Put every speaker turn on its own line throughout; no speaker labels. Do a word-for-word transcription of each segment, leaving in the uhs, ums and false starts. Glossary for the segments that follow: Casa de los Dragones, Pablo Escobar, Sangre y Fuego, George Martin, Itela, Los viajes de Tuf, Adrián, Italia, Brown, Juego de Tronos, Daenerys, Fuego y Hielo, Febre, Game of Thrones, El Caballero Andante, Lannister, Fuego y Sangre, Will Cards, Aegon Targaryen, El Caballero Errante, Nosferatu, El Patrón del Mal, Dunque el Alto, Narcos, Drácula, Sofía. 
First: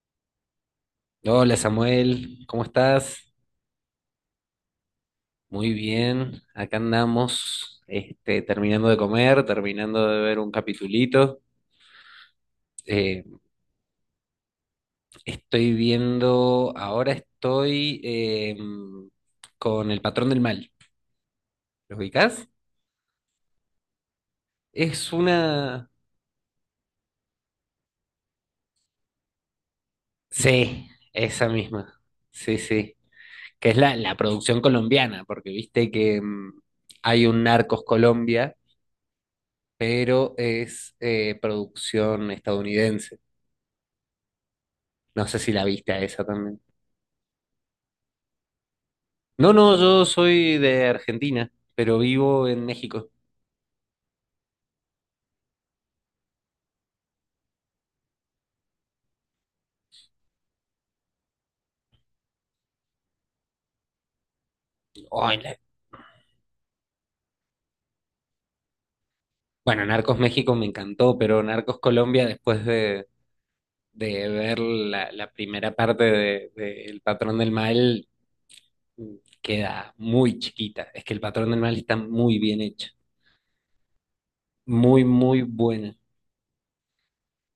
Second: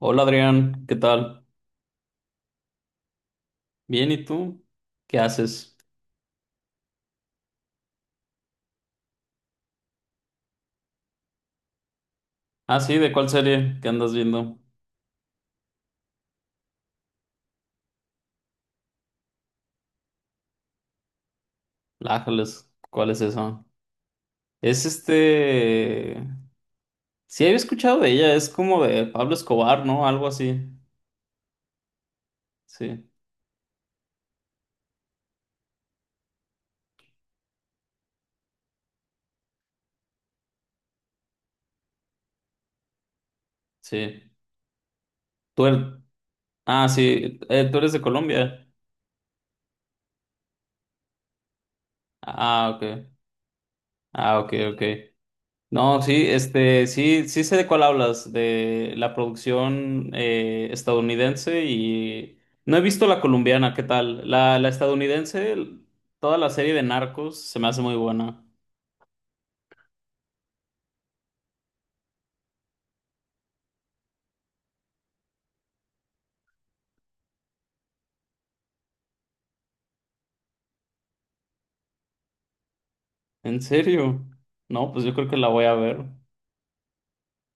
Hola Adrián, ¿qué tal?
Hola Samuel, ¿cómo estás?
Bien, ¿y tú? ¿Qué
Muy
haces?
bien, acá andamos, este, terminando de comer, terminando de ver un capitulito.
Ah, sí, ¿de
Eh,
cuál serie que andas viendo?
Estoy viendo, ahora estoy em, con El Patrón del Mal. ¿Lo ubicás?
Lájales, ¿cuál es esa? Es
Es una...
este... Sí, había escuchado de ella, es como de Pablo Escobar, ¿no? Algo así.
Sí, esa misma. Sí, sí.
Sí,
Que es la, la producción colombiana, porque viste que mm, hay un Narcos Colombia, pero es eh, producción estadounidense.
sí.
No sé si la
Tú eres...
viste a esa también.
Ah, sí, eh, tú eres de Colombia.
No, no, yo soy de Argentina, pero vivo en
Ah, ok.
México.
Ah, ok, ok. No, sí, este, sí, sí sé de cuál hablas, de la producción eh, estadounidense, y no he visto la colombiana. ¿Qué tal la, la
Ay,
estadounidense?
la-
Toda la serie de Narcos se me hace muy buena.
bueno, Narcos México me encantó, pero Narcos Colombia, después de, de ver la, la primera parte de, de El Patrón del Mal, queda muy chiquita. Es que El Patrón del Mal está muy bien hecho,
¿En serio? No, pues
muy,
yo creo que
muy
la voy a
buena.
ver.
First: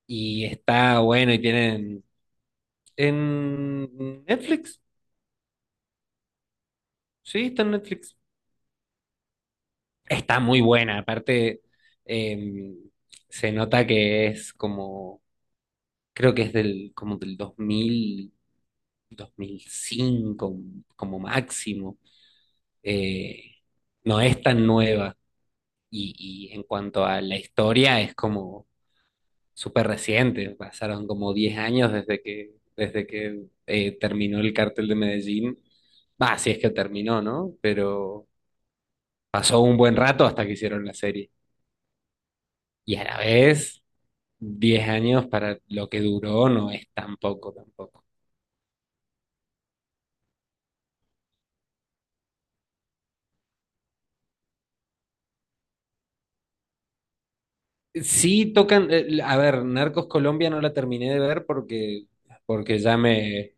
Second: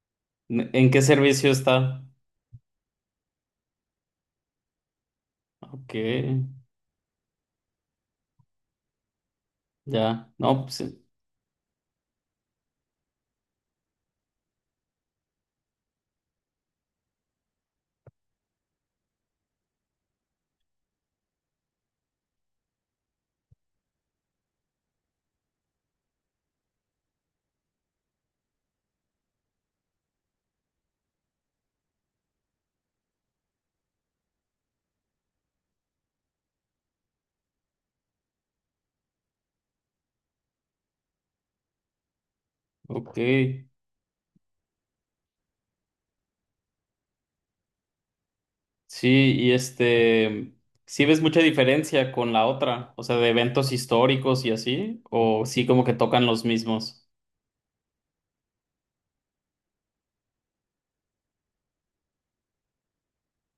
Y
¿En
está
qué
bueno y
servicio está?
tienen... En Netflix,
Ok,
sí, está en Netflix.
ya.
Está muy
No, pues, eh,
buena, aparte eh, se nota que es como, creo que es del, como del dos dos mil dos mil cinco como máximo. Eh, no es tan nueva y, y en cuanto a la historia es como súper reciente, pasaron como diez años desde que, desde que eh, terminó el cartel de Medellín. Va, si es que terminó, ¿no? Pero pasó un buen rato hasta que hicieron la serie. Y a
ok.
la vez diez años para lo que duró no es tan poco tampoco.
Sí, y este, ¿sí ves mucha diferencia con la otra? O sea, de eventos históricos y así, o sí como que tocan los mismos.
Sí tocan, eh, a ver, Narcos Colombia no la terminé de ver porque, porque ya me,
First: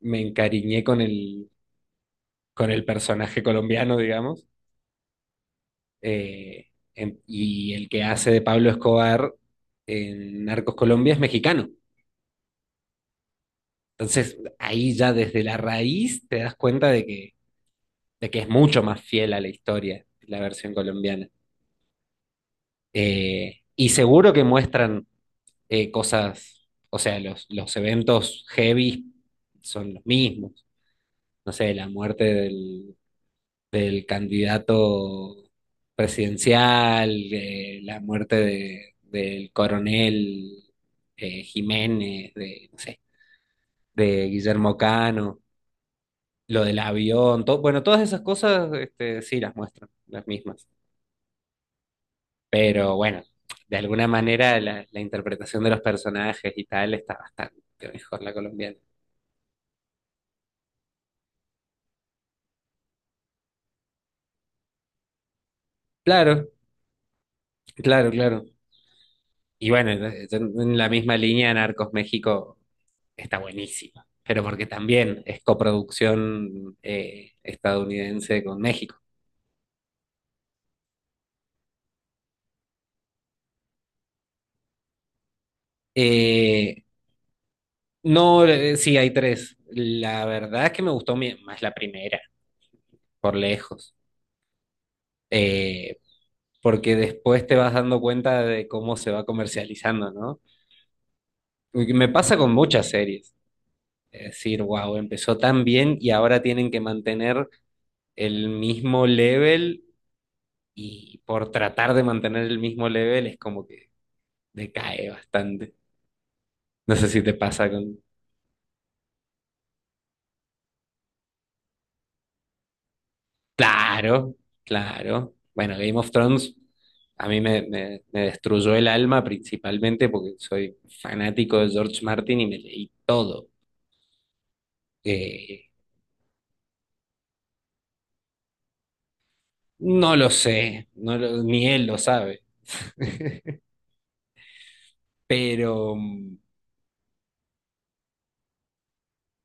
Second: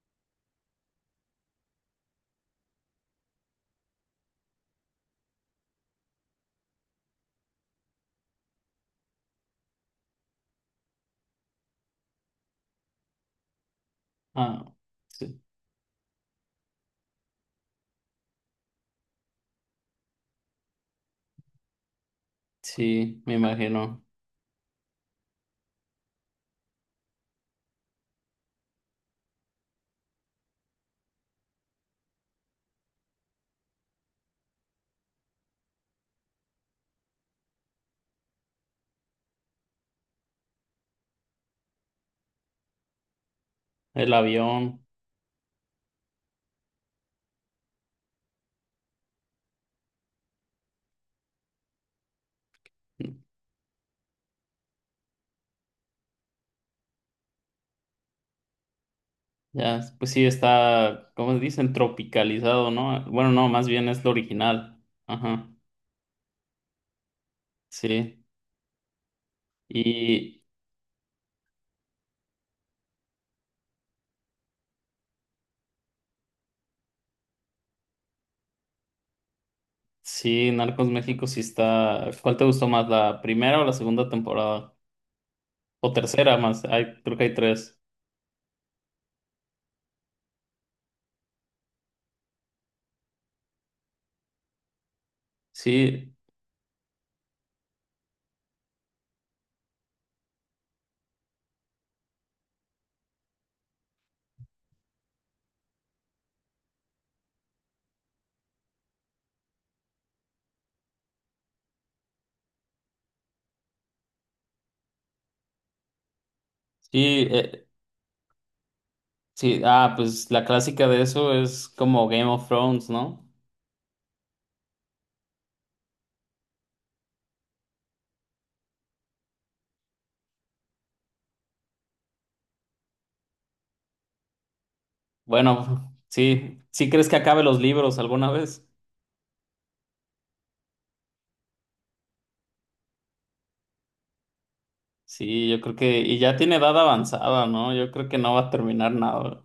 me encariñé con el, con el personaje colombiano, digamos, eh, en- y el que hace de Pablo Escobar en Narcos Colombia es mexicano. Entonces
Ah,
ahí ya
sí,
desde la raíz te das cuenta de que, de que es mucho más fiel a la historia la versión colombiana.
sí, me
Eh, y
imagino.
seguro que muestran eh, cosas, o sea, los, los eventos heavy son los mismos. No sé, la muerte del, del candidato presidencial, eh, la muerte de- del coronel eh, Jiménez, de, no sé,
El
de Guillermo
avión,
Cano, lo del avión, todo, bueno, todas esas cosas este, sí las muestran, las mismas. Pero bueno, de alguna manera la, la interpretación de los personajes y tal está bastante mejor la colombiana.
ya, pues sí está, ¿cómo dicen? Tropicalizado, ¿no? Bueno, no, más bien es lo original. Ajá,
Claro, Claro,
sí.
claro. Y bueno, en
Y
en la misma línea, Narcos México está buenísimo, pero porque también es coproducción eh, estadounidense con México.
sí, Narcos México sí está. ¿Cuál te gustó más, la primera o la segunda temporada? O tercera más,
Eh,
hay, creo que hay tres.
no, eh, sí, hay tres. La verdad es que me gustó mi- más la primera, por lejos. Eh,
Sí,
Porque después te vas dando cuenta de cómo se va comercializando, ¿no? Y me pasa con muchas series. Es decir, wow, empezó tan bien y ahora tienen que mantener el mismo level y por tratar de mantener el mismo level es como que decae bastante. No sé si
sí,
te
eh,
pasa con...
sí. Ah, pues la clásica de eso es como Game of Thrones, ¿no?
Claro, claro. Bueno, Game of Thrones a mí me, me- me destruyó el alma principalmente porque soy fanático de George Martin y me leí todo. Eh,
Bueno, sí, ¿sí crees que acabe los libros alguna vez?
no lo sé, no lo- ni él lo sabe,
Sí, yo creo
pero
que, y ya
mm,
tiene edad avanzada, ¿no? Yo creo que no va a terminar nada.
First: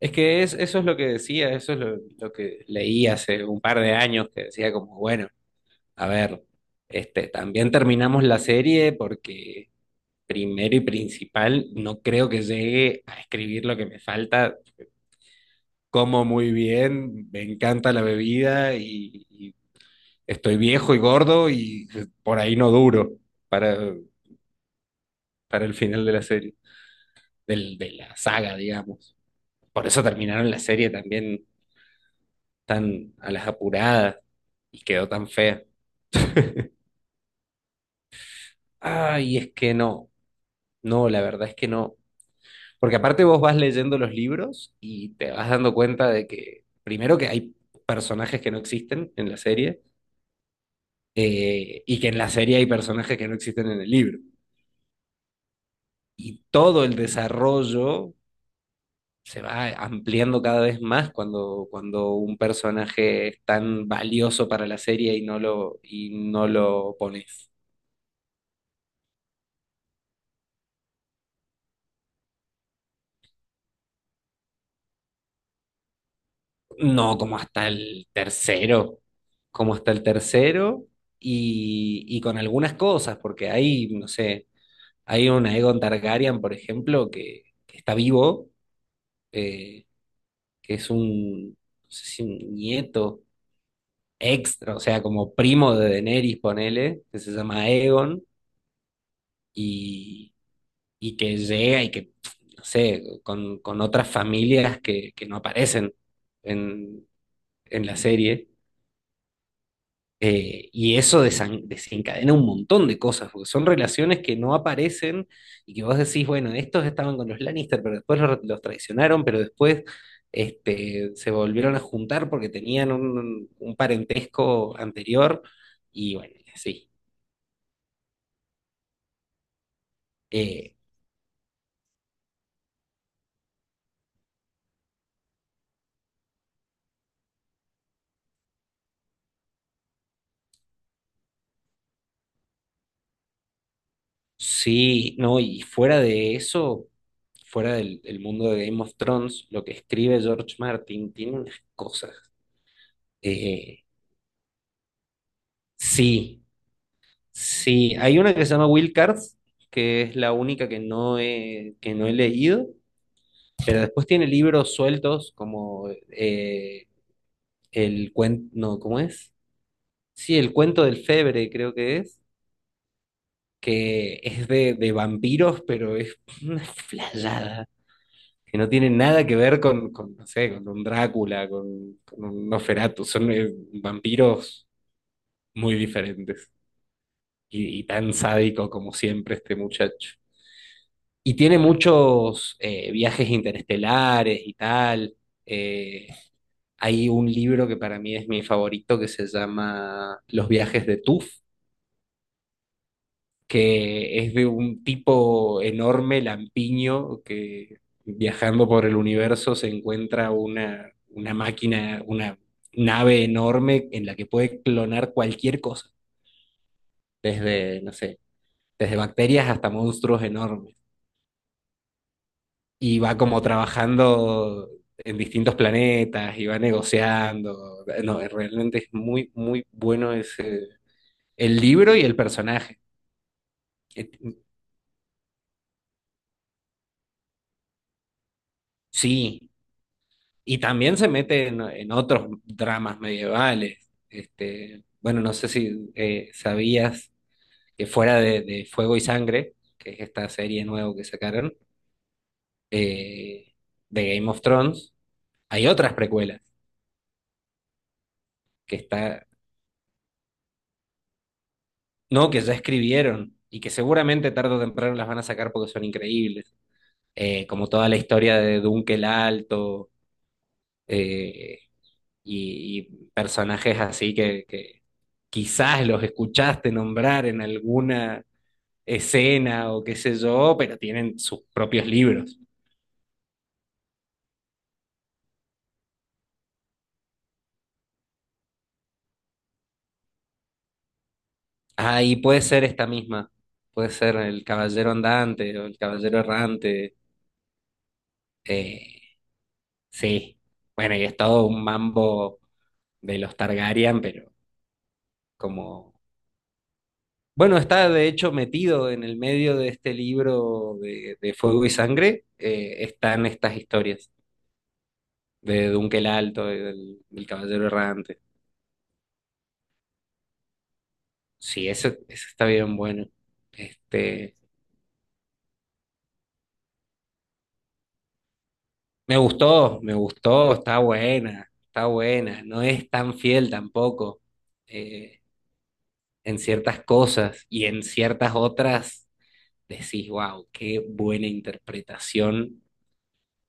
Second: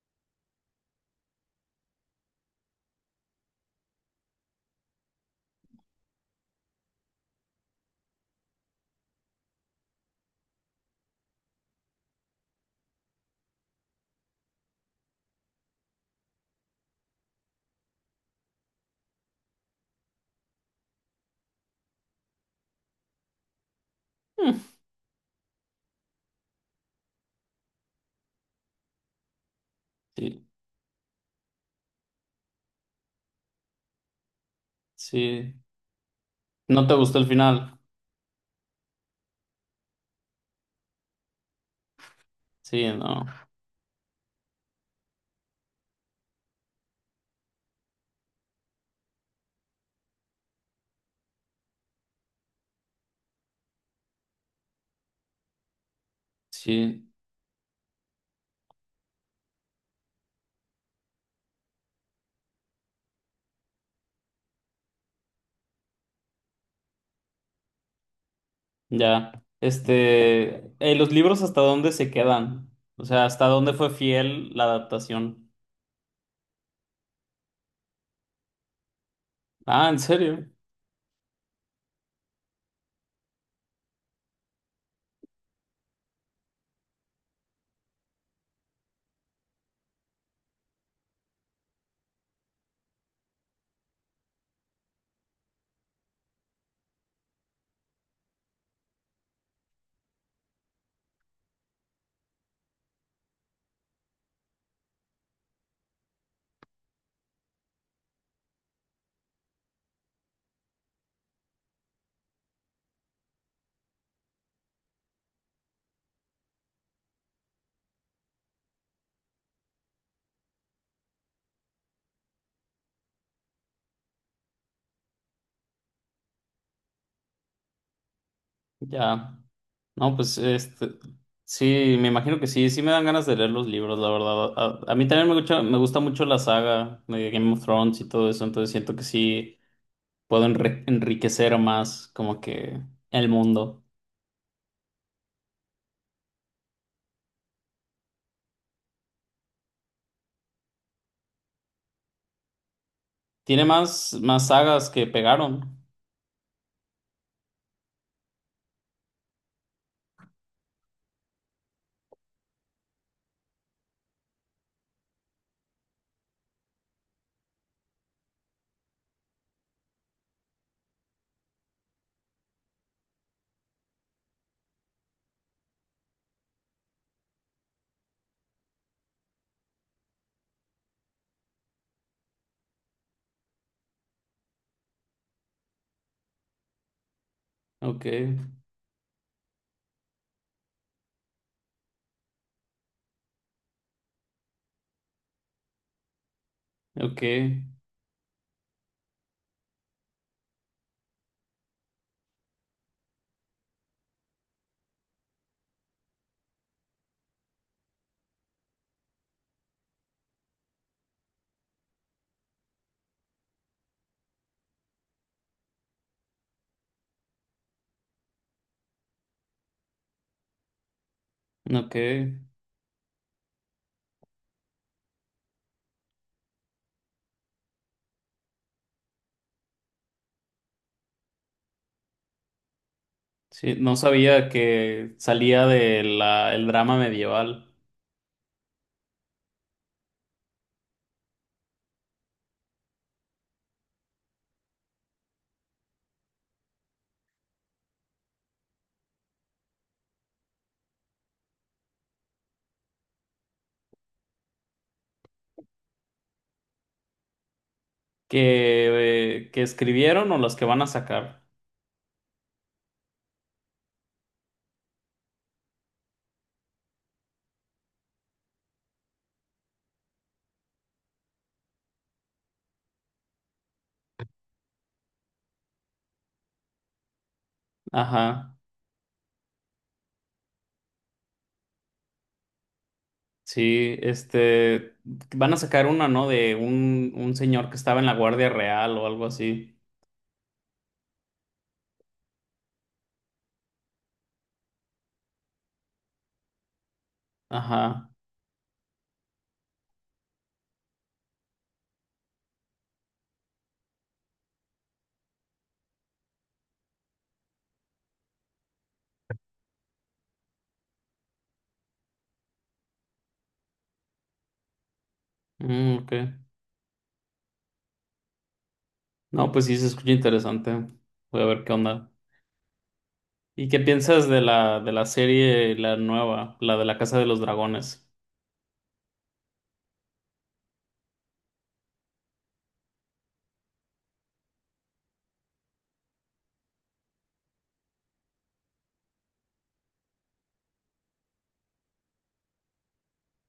es que es, eso es lo que decía, eso es lo, lo que leí hace un par de años, que decía como, bueno. A ver, este, también terminamos la serie porque primero y principal, no creo que llegue a escribir lo que me falta. Como muy bien, me encanta la bebida y, y estoy viejo y gordo y por ahí no duro para,
Mm,
para el final de la serie, del, de la saga, digamos. Por eso
sí,
terminaron la serie también tan a las apuradas y quedó tan
sí.
fea.
¿No te gustó el final?
Ay, es que no, no, la verdad es que no.
Sí,
Porque aparte
no.
vos vas leyendo los libros y te vas dando cuenta de que, primero que hay personajes que no existen en la serie, eh, y que en la serie hay personajes que no existen en el libro. Y todo el
Sí,
desarrollo se va ampliando cada vez más cuando, cuando un personaje es tan valioso para la serie y no lo, y no lo pones.
ya. Este, eh, ¿los libros hasta dónde se quedan? O sea, ¿hasta dónde fue fiel la adaptación?
No, como hasta el tercero, como
Ah,
hasta
¿en
el
serio?
tercero y, y con algunas cosas, porque ahí, no sé. Hay un Aegon Targaryen, por ejemplo, que, que está vivo, eh, que es un, no sé si un nieto extra, o sea, como primo de Daenerys, ponele, que se llama Aegon, y, y que llega y que, no sé, con, con otras familias que, que no aparecen en, en la serie. Eh, y eso desan- desencadena un montón de cosas, porque son relaciones que no aparecen y que vos decís, bueno, estos estaban con los Lannister, pero después los, los traicionaron, pero después este, se volvieron a juntar porque tenían un, un parentesco anterior. Y bueno, sí.
Ya. No, pues
Eh,
este, sí, me imagino que sí, sí me dan ganas de leer los libros, la verdad. A, a mí también me gusta, me gusta mucho la saga de Game of Thrones y todo eso, entonces siento que sí. Puedo enri- enriquecer más como que el mundo.
sí, no, y fuera de eso, fuera del, del mundo de Game of Thrones, lo que escribe George Martin tiene unas cosas.
Tiene
eh,
más, más sagas que pegaron.
sí, Sí, hay una que se llama Will Cards, que es la única que no he, que no he leído, pero después tiene libros sueltos como eh, el cuento, no, ¿cómo es? Sí, el cuento del Febre creo que es, que es de, de vampiros, pero es una flayada, que no tiene nada que ver con, con, no sé, con un Drácula, con, con un Nosferatu, son eh, vampiros muy diferentes y, y
Ok,
tan sádico como siempre este muchacho. Y tiene muchos eh, viajes interestelares y tal. Eh, Hay
ok,
un libro que para mí es mi favorito que se llama Los viajes de Tuf, que es de un tipo enorme, lampiño, que viajando por el universo se encuentra una, una máquina, una nave enorme en la que puede clonar cualquier cosa, desde, no sé, desde bacterias hasta monstruos enormes.
ok.
Y va como trabajando en distintos planetas y va negociando. No, realmente es muy, muy bueno ese, el libro y el personaje.
Sí, no
Eh,
sabía que salía de la, el drama medieval
Sí, y también se mete en, en otros dramas medievales. Este, bueno, no sé si eh, sabías que fuera de, de Fuego y Sangre, que es esta serie nueva que sacaron, eh, de Game of Thrones, hay otras precuelas que está
que, eh, que escribieron o los que van a sacar.
no, que ya escribieron y que seguramente tarde o temprano las van a sacar porque son increíbles. Eh, como toda la historia de Dunque el Alto, eh, y, y personajes así que, que quizás los escuchaste nombrar en alguna
Ajá,
escena o qué sé yo, pero tienen sus propios libros.
sí, este, van a sacar una, ¿no? De un, un señor que estaba en la Guardia Real o algo así.
Ah, y puede ser esta misma. Puede ser El Caballero Andante o El Caballero Errante.
Ajá,
Eh, sí. Bueno, y es todo un mambo de los Targaryen, pero como, bueno, está de hecho metido en el medio de este libro de, de Fuego y Sangre, eh, están estas historias de
mm,
Dunque el
ok.
Alto, y del, del Caballero Errante.
No, pues sí, se escucha interesante. Voy a ver
Sí,
qué
eso,
onda.
eso está bien bueno.
¿Y qué piensas
Este,
de la, de la serie, la nueva, la de la Casa de los Dragones?
me gustó, me gustó, está buena, está buena, no es tan fiel tampoco eh, en ciertas cosas y en ciertas otras decís, wow, qué buena interpretación.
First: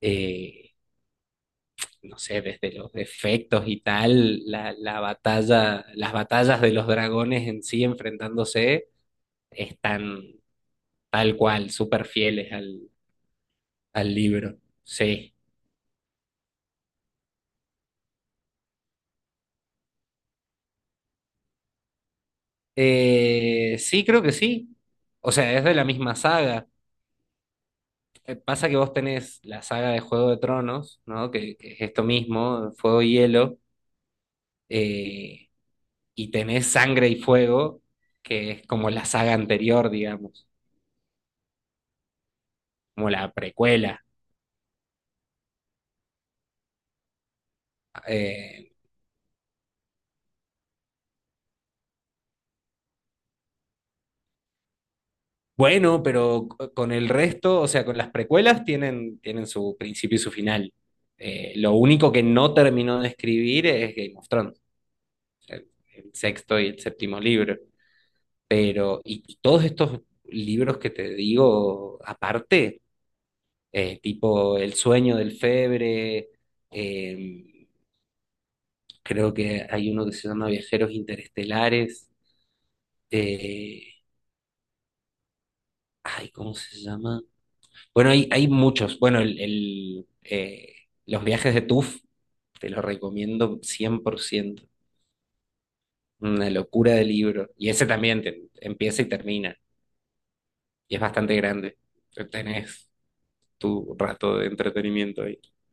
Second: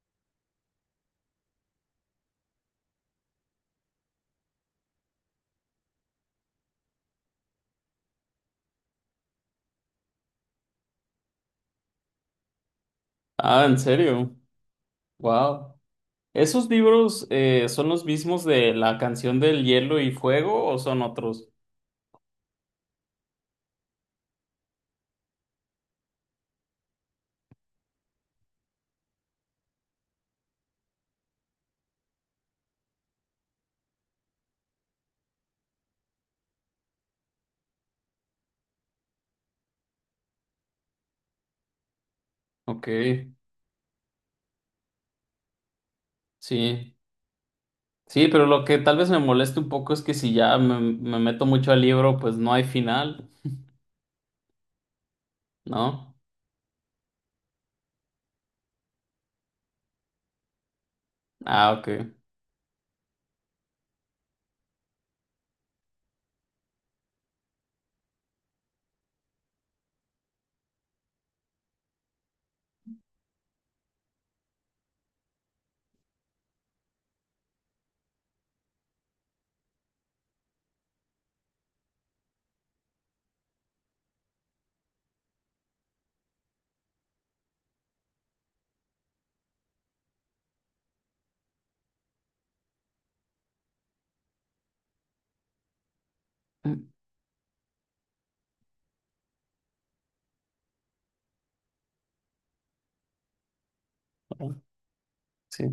eh, no sé, desde los efectos y tal, la, la batalla, las batallas de los dragones en sí enfrentándose están tal cual, súper fieles al,
Ah, ¿en
al
serio?
libro. Sí.
Wow. ¿Esos libros eh, son los mismos de la canción del hielo y fuego o son otros?
Eh, sí, creo que sí. O sea, es de la misma saga. Eh, Pasa que vos tenés la saga de Juego de Tronos, ¿no? Que, que es esto mismo, Fuego y Hielo, eh, y tenés Sangre y Fuego, que es como la saga anterior, digamos,
Ok,
como la precuela.
sí. Sí, pero lo
Eh,
que tal vez me moleste un poco es que si ya me, me meto mucho al libro, pues no hay final,
Bueno,
¿no?
pero c- con el resto, o sea, con las precuelas tienen, tienen su principio y su final. Eh,
Ah,
lo
ok.
único que no terminó de escribir es Game of Thrones, el, el sexto y el séptimo libro. Pero, y, y todos estos libros que te digo aparte, eh, tipo El sueño del Febre, eh, creo que hay uno que se llama Viajeros Interestelares, eh, ay, ¿cómo se llama? Bueno, hay, hay muchos. Bueno, el, el, eh, los viajes de TUF te los recomiendo cien por ciento. Una
Mm,
locura de libro. Y ese también te- empieza y termina. Y es bastante grande. Tenés tu rato de
bueno,
entretenimiento ahí.
sí.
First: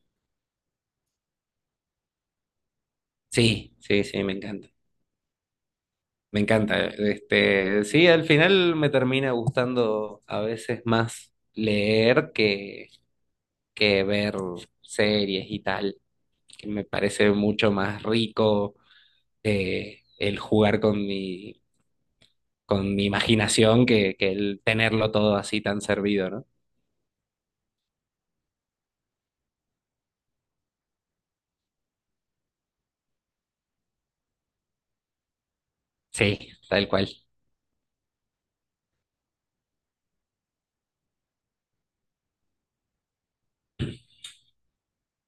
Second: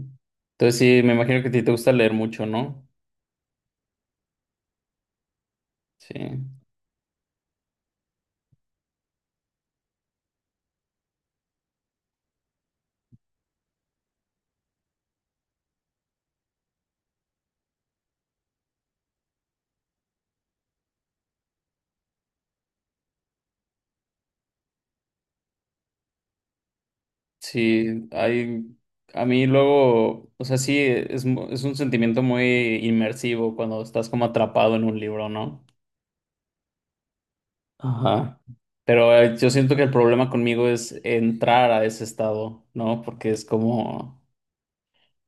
Entonces sí, me imagino que a ti te gusta leer mucho, ¿no?
Sí, sí, sí, me encanta.
Sí.
Me encanta. Este, sí, al final me termina gustando a veces más leer que, que ver series y tal, que me parece mucho más rico eh, el jugar con mi, con mi, imaginación que, que el tenerlo todo así tan servido, ¿no?
Sí, hay, a mí luego, o sea, sí, es, mu- es un sentimiento muy inmersivo cuando estás como atrapado en un libro, ¿no?
Sí, tal cual.
Ajá. Pero eh, yo siento que el problema conmigo es entrar a ese estado, ¿no? Porque es como,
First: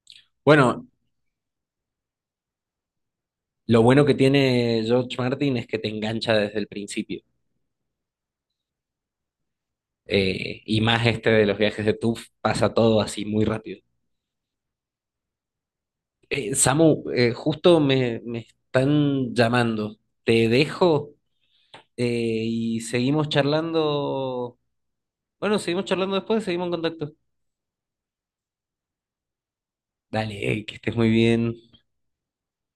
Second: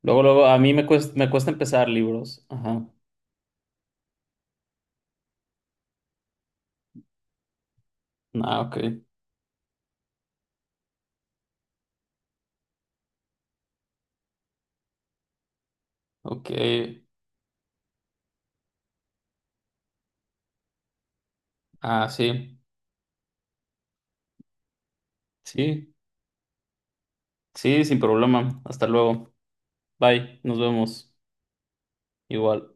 luego, luego, a mí me
Bueno,
cuesta, me cuesta empezar libros. Ajá.
lo bueno que tiene George Martin es que te engancha desde el principio.
Ah, ok,
Eh, y más este de los viajes de TUF, pasa todo así muy rápido.
ok.
Eh, Samu, eh, justo me, me están llamando. Te dejo
Ah, sí,
eh, y seguimos charlando. Bueno, seguimos
sí,
charlando después, seguimos en contacto.
sí, sin problema. Hasta luego. Bye, nos
Dale, que estés muy
vemos.
bien.
Igual.